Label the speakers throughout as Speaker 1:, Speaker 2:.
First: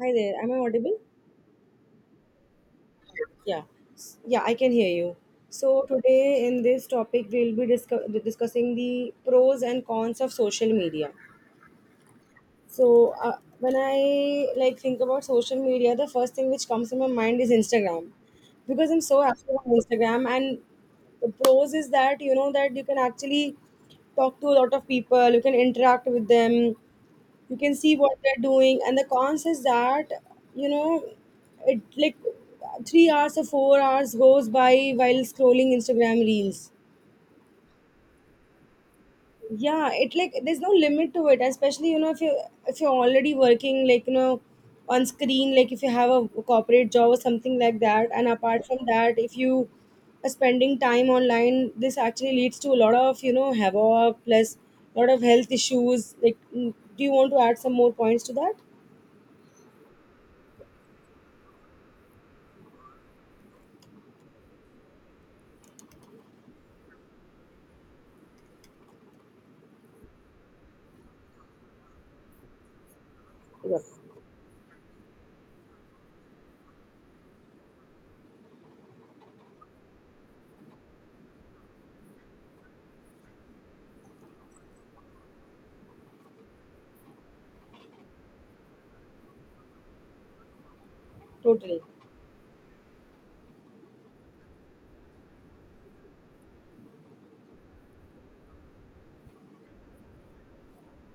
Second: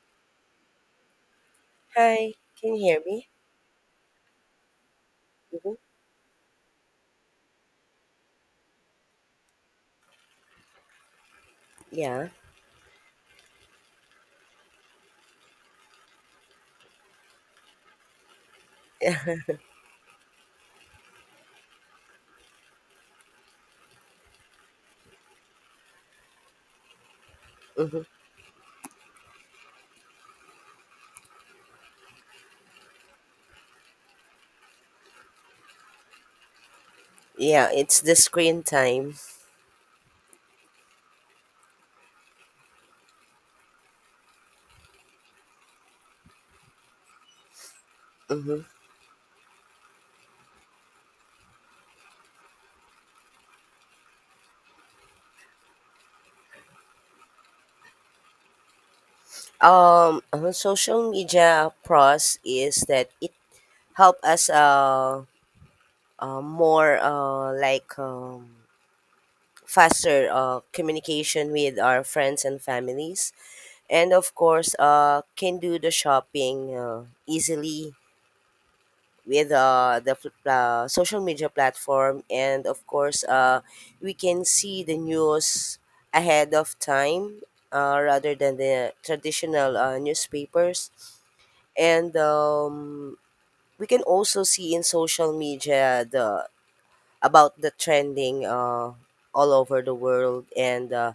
Speaker 1: Hi there, am I audible?
Speaker 2: Hi, can you hear me?
Speaker 1: Yeah. Yeah, I can hear you.
Speaker 2: hmm
Speaker 1: So, today in this topic, we'll be discussing the pros and cons of social media.
Speaker 2: Yeah.
Speaker 1: So, when I like think about social media, the first thing which comes to my mind is Instagram because I'm so active on Instagram. And the pros is that you know that you can actually talk to a lot of people, you can interact with them, you can see
Speaker 2: hmm
Speaker 1: what they're doing. And the cons is that you know it like 3 hours or 4 hours goes by while scrolling Instagram reels.
Speaker 2: Yeah, it's the screen time.
Speaker 1: Yeah, it like there's no limit to it, especially you know if you if you're already working, like you know, on screen, like if you have a corporate job or something like that. And
Speaker 2: hmm
Speaker 1: apart from that, if you are spending time online, this actually leads to a lot of, you know, havoc, plus a lot of health issues like do you want to add some more points to that?
Speaker 2: Social media pros is that it help us more like faster communication with our friends and families, and of course can do the shopping easily with the social media platform, and of course we can see the news ahead of time, rather than the traditional newspapers.
Speaker 1: Totally.
Speaker 2: And we can also see in social media the about the trending, all over the world, and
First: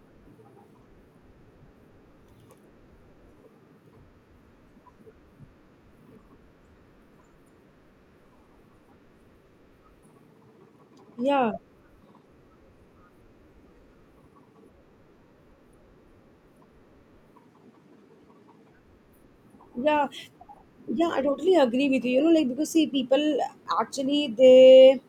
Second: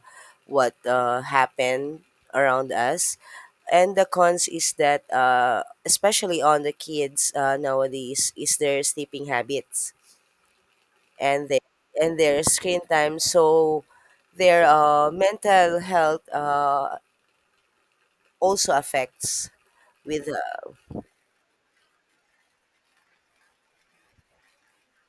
Speaker 2: what happened around us. And the cons is that, especially on the kids nowadays, is their sleeping habits and
Speaker 1: Yeah,
Speaker 2: their and their screen time. So their mental health also affects
Speaker 1: yeah,
Speaker 2: with.
Speaker 1: yeah. I totally agree with you. You know, like because see, people actually they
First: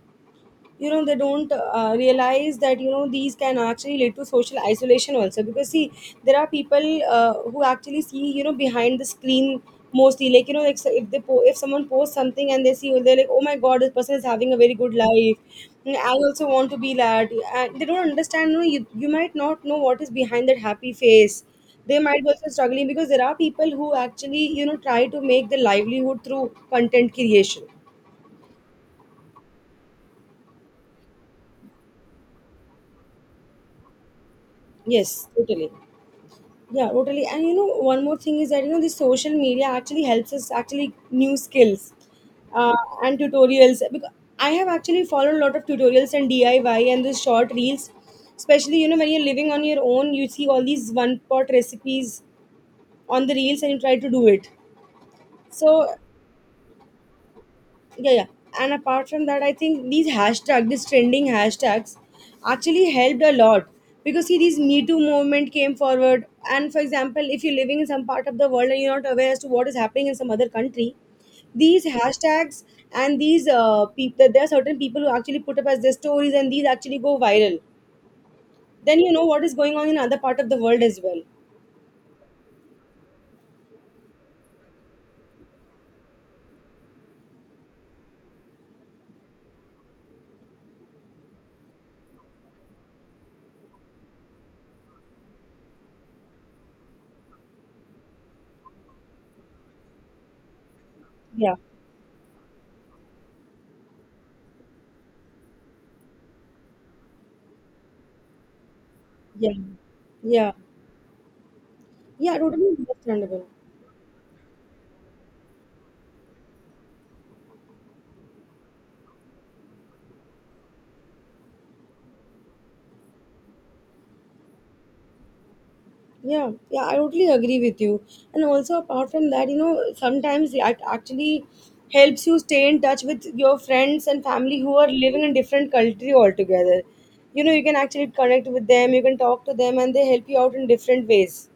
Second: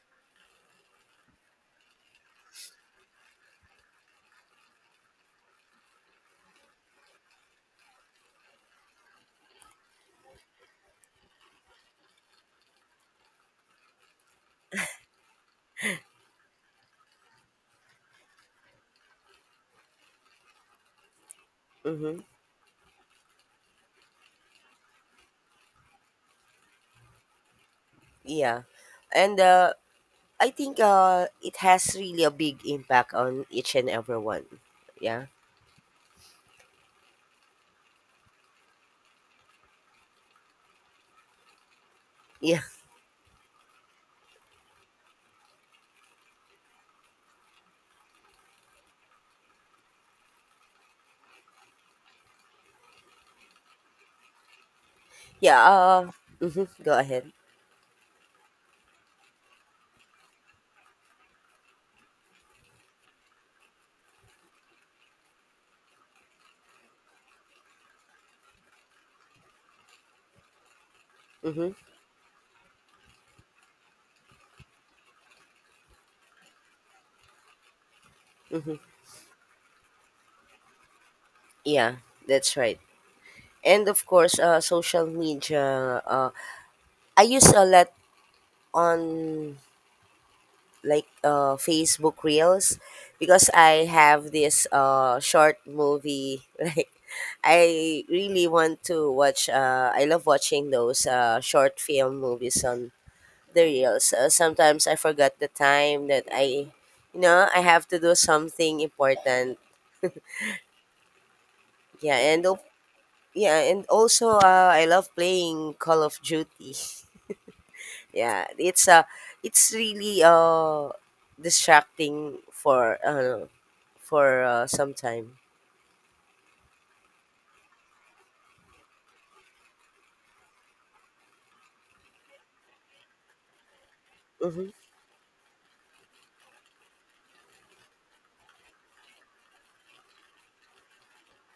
Speaker 1: you know they don't realize that you know these can actually lead to social isolation also, because see there are people who actually see, you know, behind the screen, mostly like you know like, so if they if someone posts something and they see, they're like, oh my god, this person is having a very good life. I also want to be that. And they don't understand, you know, you might not know what is behind that happy face. They
Speaker 2: Mhm,
Speaker 1: might be also struggling because there are people who actually, you know, try to make their livelihood through content creation.
Speaker 2: yeah, and I think it has really a big impact on each and everyone. Yeah.
Speaker 1: Yes, totally. Yeah, totally. And you know, one more thing is that you know, the social media actually helps us actually new skills
Speaker 2: Yeah.
Speaker 1: uh, and tutorials. Because I have actually followed a lot of tutorials and DIY and the short reels, especially you know when you're living on your own, you see all these one pot recipes on the reels and you try to do it.
Speaker 2: Yeah,
Speaker 1: So
Speaker 2: mhm, go ahead.
Speaker 1: yeah, yeah. And apart from that, I think these hashtag, these trending hashtags, actually helped a lot because see, these Me Too movement came forward. And for example, if you're living in some part of the world and you're not aware as to what is happening in some other country,
Speaker 2: hmm
Speaker 1: these hashtags and these people, there are certain people who actually put up as their stories, and these actually go viral.
Speaker 2: hmm
Speaker 1: Then you know what is going on in other part of the world as well.
Speaker 2: Yeah, that's right. And of course, social media. I use a lot on like Facebook Reels because I have this short movie. Like, I really want to watch. I love watching those
Speaker 1: Yeah,
Speaker 2: short film movies on the Reels. Sometimes I forgot the time that I I have to do something
Speaker 1: yeah,
Speaker 2: important.
Speaker 1: yeah,
Speaker 2: Yeah,
Speaker 1: yeah.
Speaker 2: and of
Speaker 1: Totally understandable.
Speaker 2: Yeah, and also I love playing Call of Duty. Yeah, it's really distracting for some time.
Speaker 1: Yeah, yeah, I totally agree with you. And also, apart from that, you know, sometimes it actually helps you stay in touch with your friends and family
Speaker 2: Mm-hmm.
Speaker 1: who are living in different country altogether. You know, you can actually connect with them, you can talk to them, and they help you out in different ways.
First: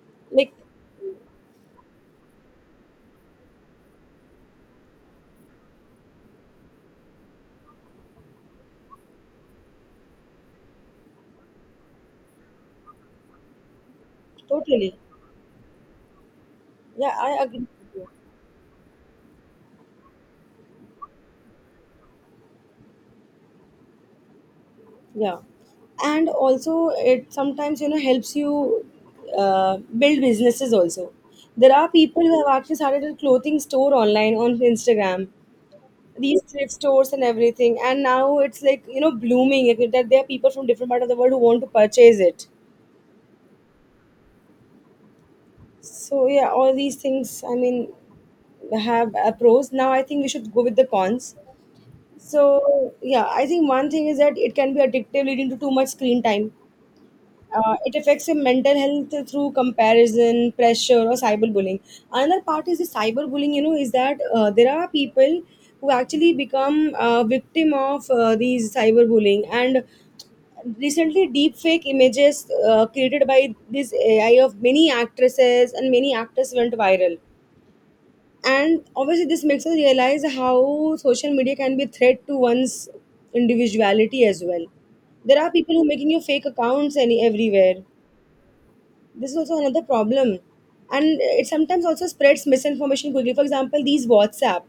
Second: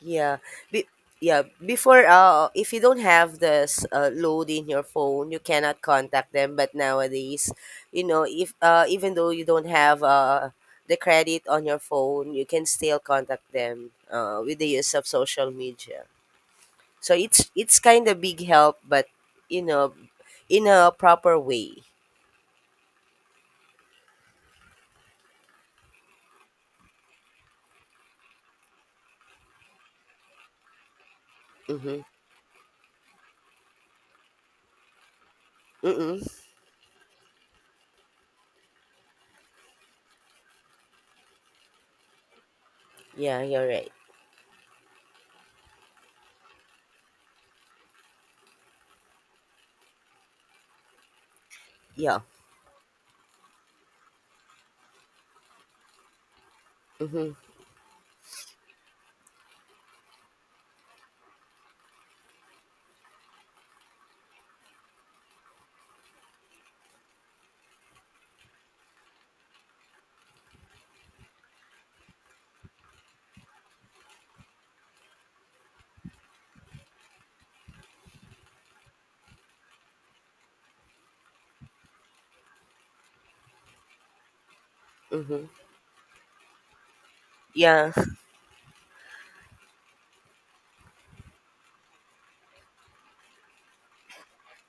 Speaker 2: Yeah.
Speaker 1: Like,
Speaker 2: Be- yeah, before if you don't have this load in your phone, you cannot contact them, but nowadays, you know, if even though you don't have the credit on your phone, you can still contact them with the use
Speaker 1: totally.
Speaker 2: of social media.
Speaker 1: Yeah,
Speaker 2: So
Speaker 1: I
Speaker 2: it's
Speaker 1: agree with
Speaker 2: it's kind
Speaker 1: you.
Speaker 2: of big help, but you know, in a proper way.
Speaker 1: Yeah. And also, it sometimes, you know, helps you build businesses also. There are
Speaker 2: Mhm.
Speaker 1: people who have actually started a clothing store online on Instagram,
Speaker 2: Mm.
Speaker 1: these thrift stores and everything, and now it's like you know blooming like, that there are people from different part of the world who want to purchase it.
Speaker 2: Yeah, you're right.
Speaker 1: So yeah, all these things, I mean, have pros. Now I think we should go with the cons.
Speaker 2: Yeah.
Speaker 1: So yeah, I think one thing is that it can be addictive, leading to too much screen time.
Speaker 2: Mhm.
Speaker 1: It affects your mental health through comparison, pressure, or cyberbullying. Another part is the cyberbullying. You know, is that there are people who actually become victim of these cyberbullying, and recently, deepfake images created by this AI of many actresses and many actors went viral. And obviously, this makes us realize how social media can be a threat to one's individuality as well. There
Speaker 2: Mhm.
Speaker 1: are people who making you fake accounts any everywhere.
Speaker 2: Yeah.
Speaker 1: This is also another problem. And it sometimes also spreads misinformation quickly. For example, these WhatsApp,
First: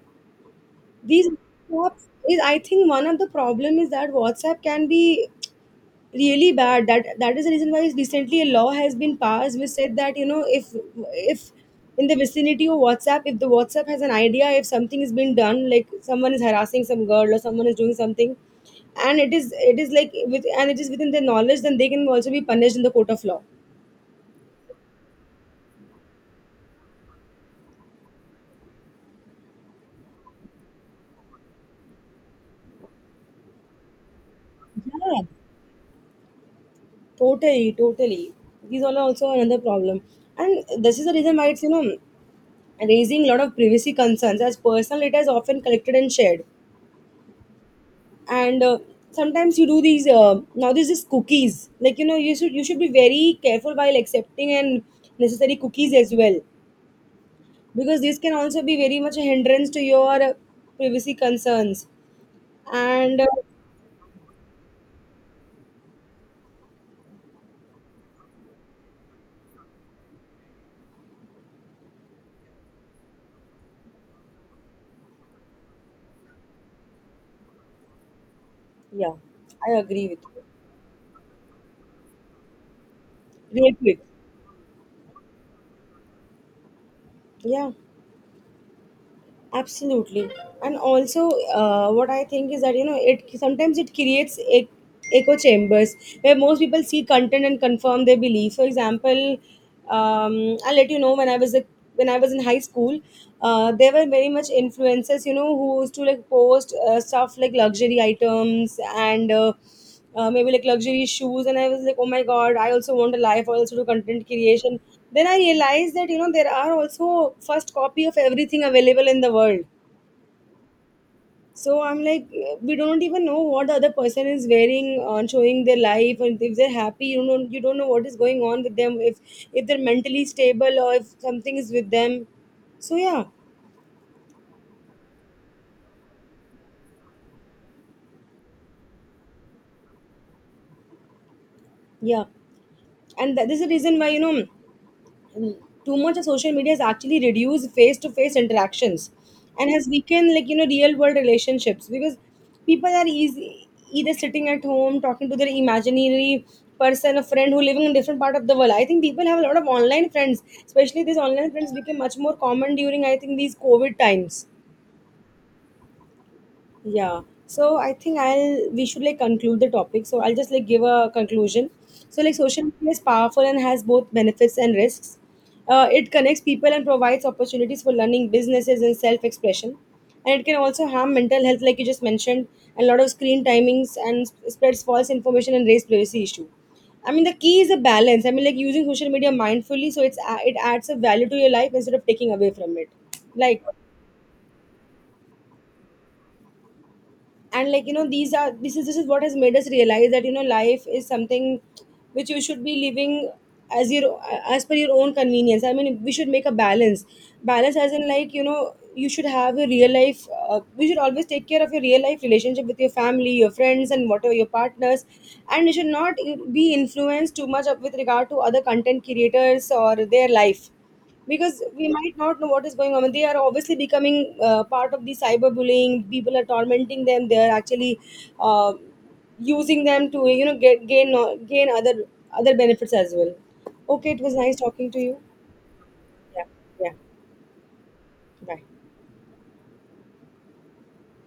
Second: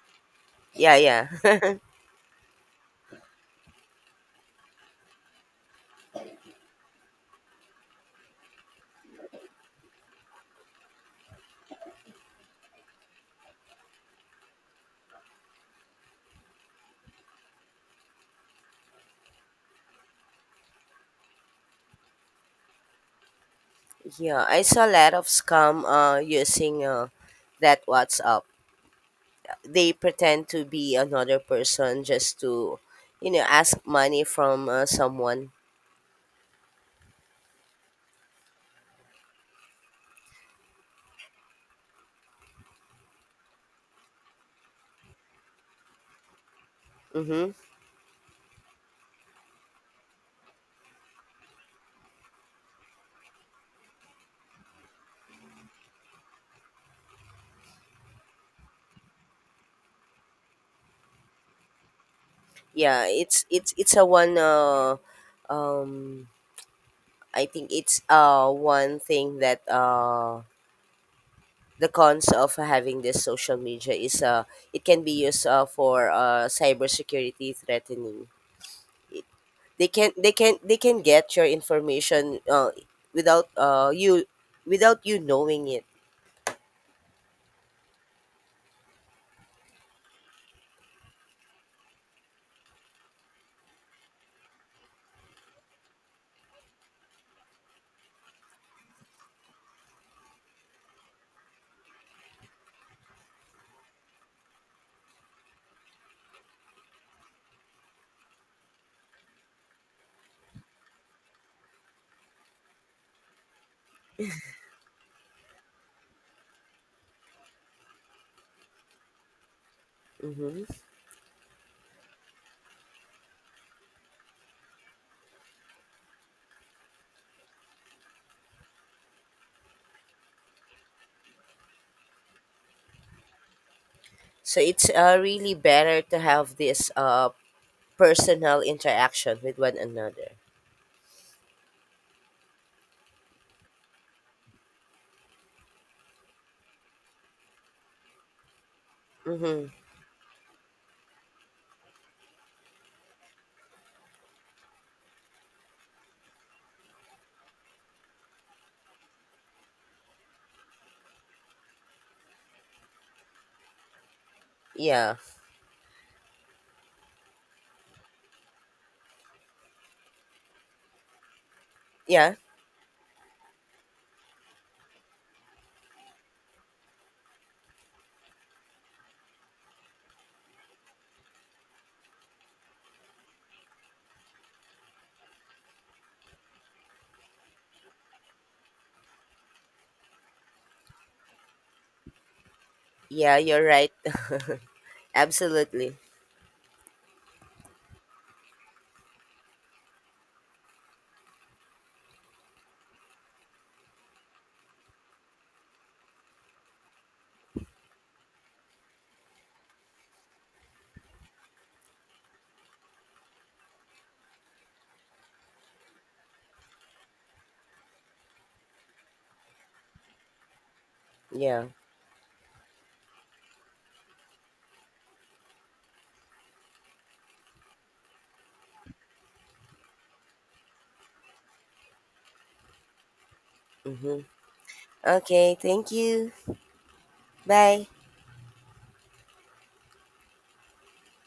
Speaker 2: Yeah.
Speaker 1: these
Speaker 2: Yeah.
Speaker 1: WhatsApp, is I think one of the problem is that WhatsApp can be really bad. That is the reason why recently a law has been passed, which said that you know if in the vicinity of WhatsApp, if the WhatsApp has an idea if something is being done, like someone is harassing some girl or someone is doing something, and it is like with and it is within their knowledge, then they can also be punished in the court of law.
Speaker 2: Yeah, I saw a lot of scam using that WhatsApp. They pretend to be another person just to, you know, ask money from someone.
Speaker 1: Totally, totally. These all are also another problem. And this is the reason why it's, you know, raising a lot of privacy concerns as personal data is often collected and shared.
Speaker 2: Mm-hmm.
Speaker 1: And sometimes you do these, now there's this cookies. Like, you know, you should be very careful while accepting and necessary cookies as well. Because these can also be very much a hindrance to your privacy concerns.
Speaker 2: Yeah,
Speaker 1: And
Speaker 2: it's it's it's a one. Um, I think it's one thing that the cons of having this social media is, it can be used, for cybersecurity threatening.
Speaker 1: yeah,
Speaker 2: It,
Speaker 1: I
Speaker 2: they
Speaker 1: agree
Speaker 2: can
Speaker 1: with
Speaker 2: they
Speaker 1: you.
Speaker 2: can they can get your information, without
Speaker 1: Real quick.
Speaker 2: you without you knowing it.
Speaker 1: Yeah, absolutely. And also what I think is that you know it sometimes it creates echo chambers where most people see content and confirm their belief. For example, I'll let you know when I was when I was in high school, there were very much influencers, you know, who used to like post stuff like luxury items and maybe like luxury shoes. And I was like, oh my god, I also want a life, I also do content creation. Then I realized that you know there are also first copy of everything available in the world.
Speaker 2: hmm
Speaker 1: So I'm like we don't even know what the other person is wearing on showing their life. And if they're happy, you know, you don't know what is going on with them, if they're mentally stable or if something is with them. So yeah,
Speaker 2: So it's, really better to have this personal interaction with one another.
Speaker 1: yeah. And that is the reason why you know too much of social media has actually reduced face to face interactions
Speaker 2: Mm-hmm.
Speaker 1: and has weakened, like you know, real world relationships, because people are easy either sitting at home talking to their imaginary person, a friend who living in different part of the world. I think people have a lot of online friends, especially these online friends became much more common during, I think, these COVID times.
Speaker 2: Yeah,
Speaker 1: Yeah. So I think I'll we should like conclude the topic. So I'll just like give a conclusion. So like
Speaker 2: yeah,
Speaker 1: social media is powerful and has both benefits and risks. It connects people and provides opportunities for learning, businesses, and self-expression. And it can also harm mental health, like you just mentioned, and a lot of screen timings and spreads false information and raise privacy issue. I mean, the key is a balance. I mean, like using social media mindfully, so it adds a value to your life instead of taking away from it.
Speaker 2: yeah.
Speaker 1: Like
Speaker 2: You're right. Absolutely.
Speaker 1: and like you know these are this is what has made us realize that you know life is something which you should be living as your as per your own convenience. I mean we should make a balance, balance as in like you know you should have a real life. We should always take care of your real life relationship with your family, your friends, and whatever your partners. And you should not be influenced too much with regard to other content creators or their life, because
Speaker 2: Yeah.
Speaker 1: we might not know what is going on. They are obviously becoming part of the cyberbullying. People are tormenting them. They are actually uh, using them to you know get gain other other benefits as well. Okay,
Speaker 2: Mm-hmm.
Speaker 1: it was nice talking to you.
Speaker 2: Okay. Thank you.
Speaker 1: Yeah, yeah.
Speaker 2: Bye.
Speaker 1: Bye.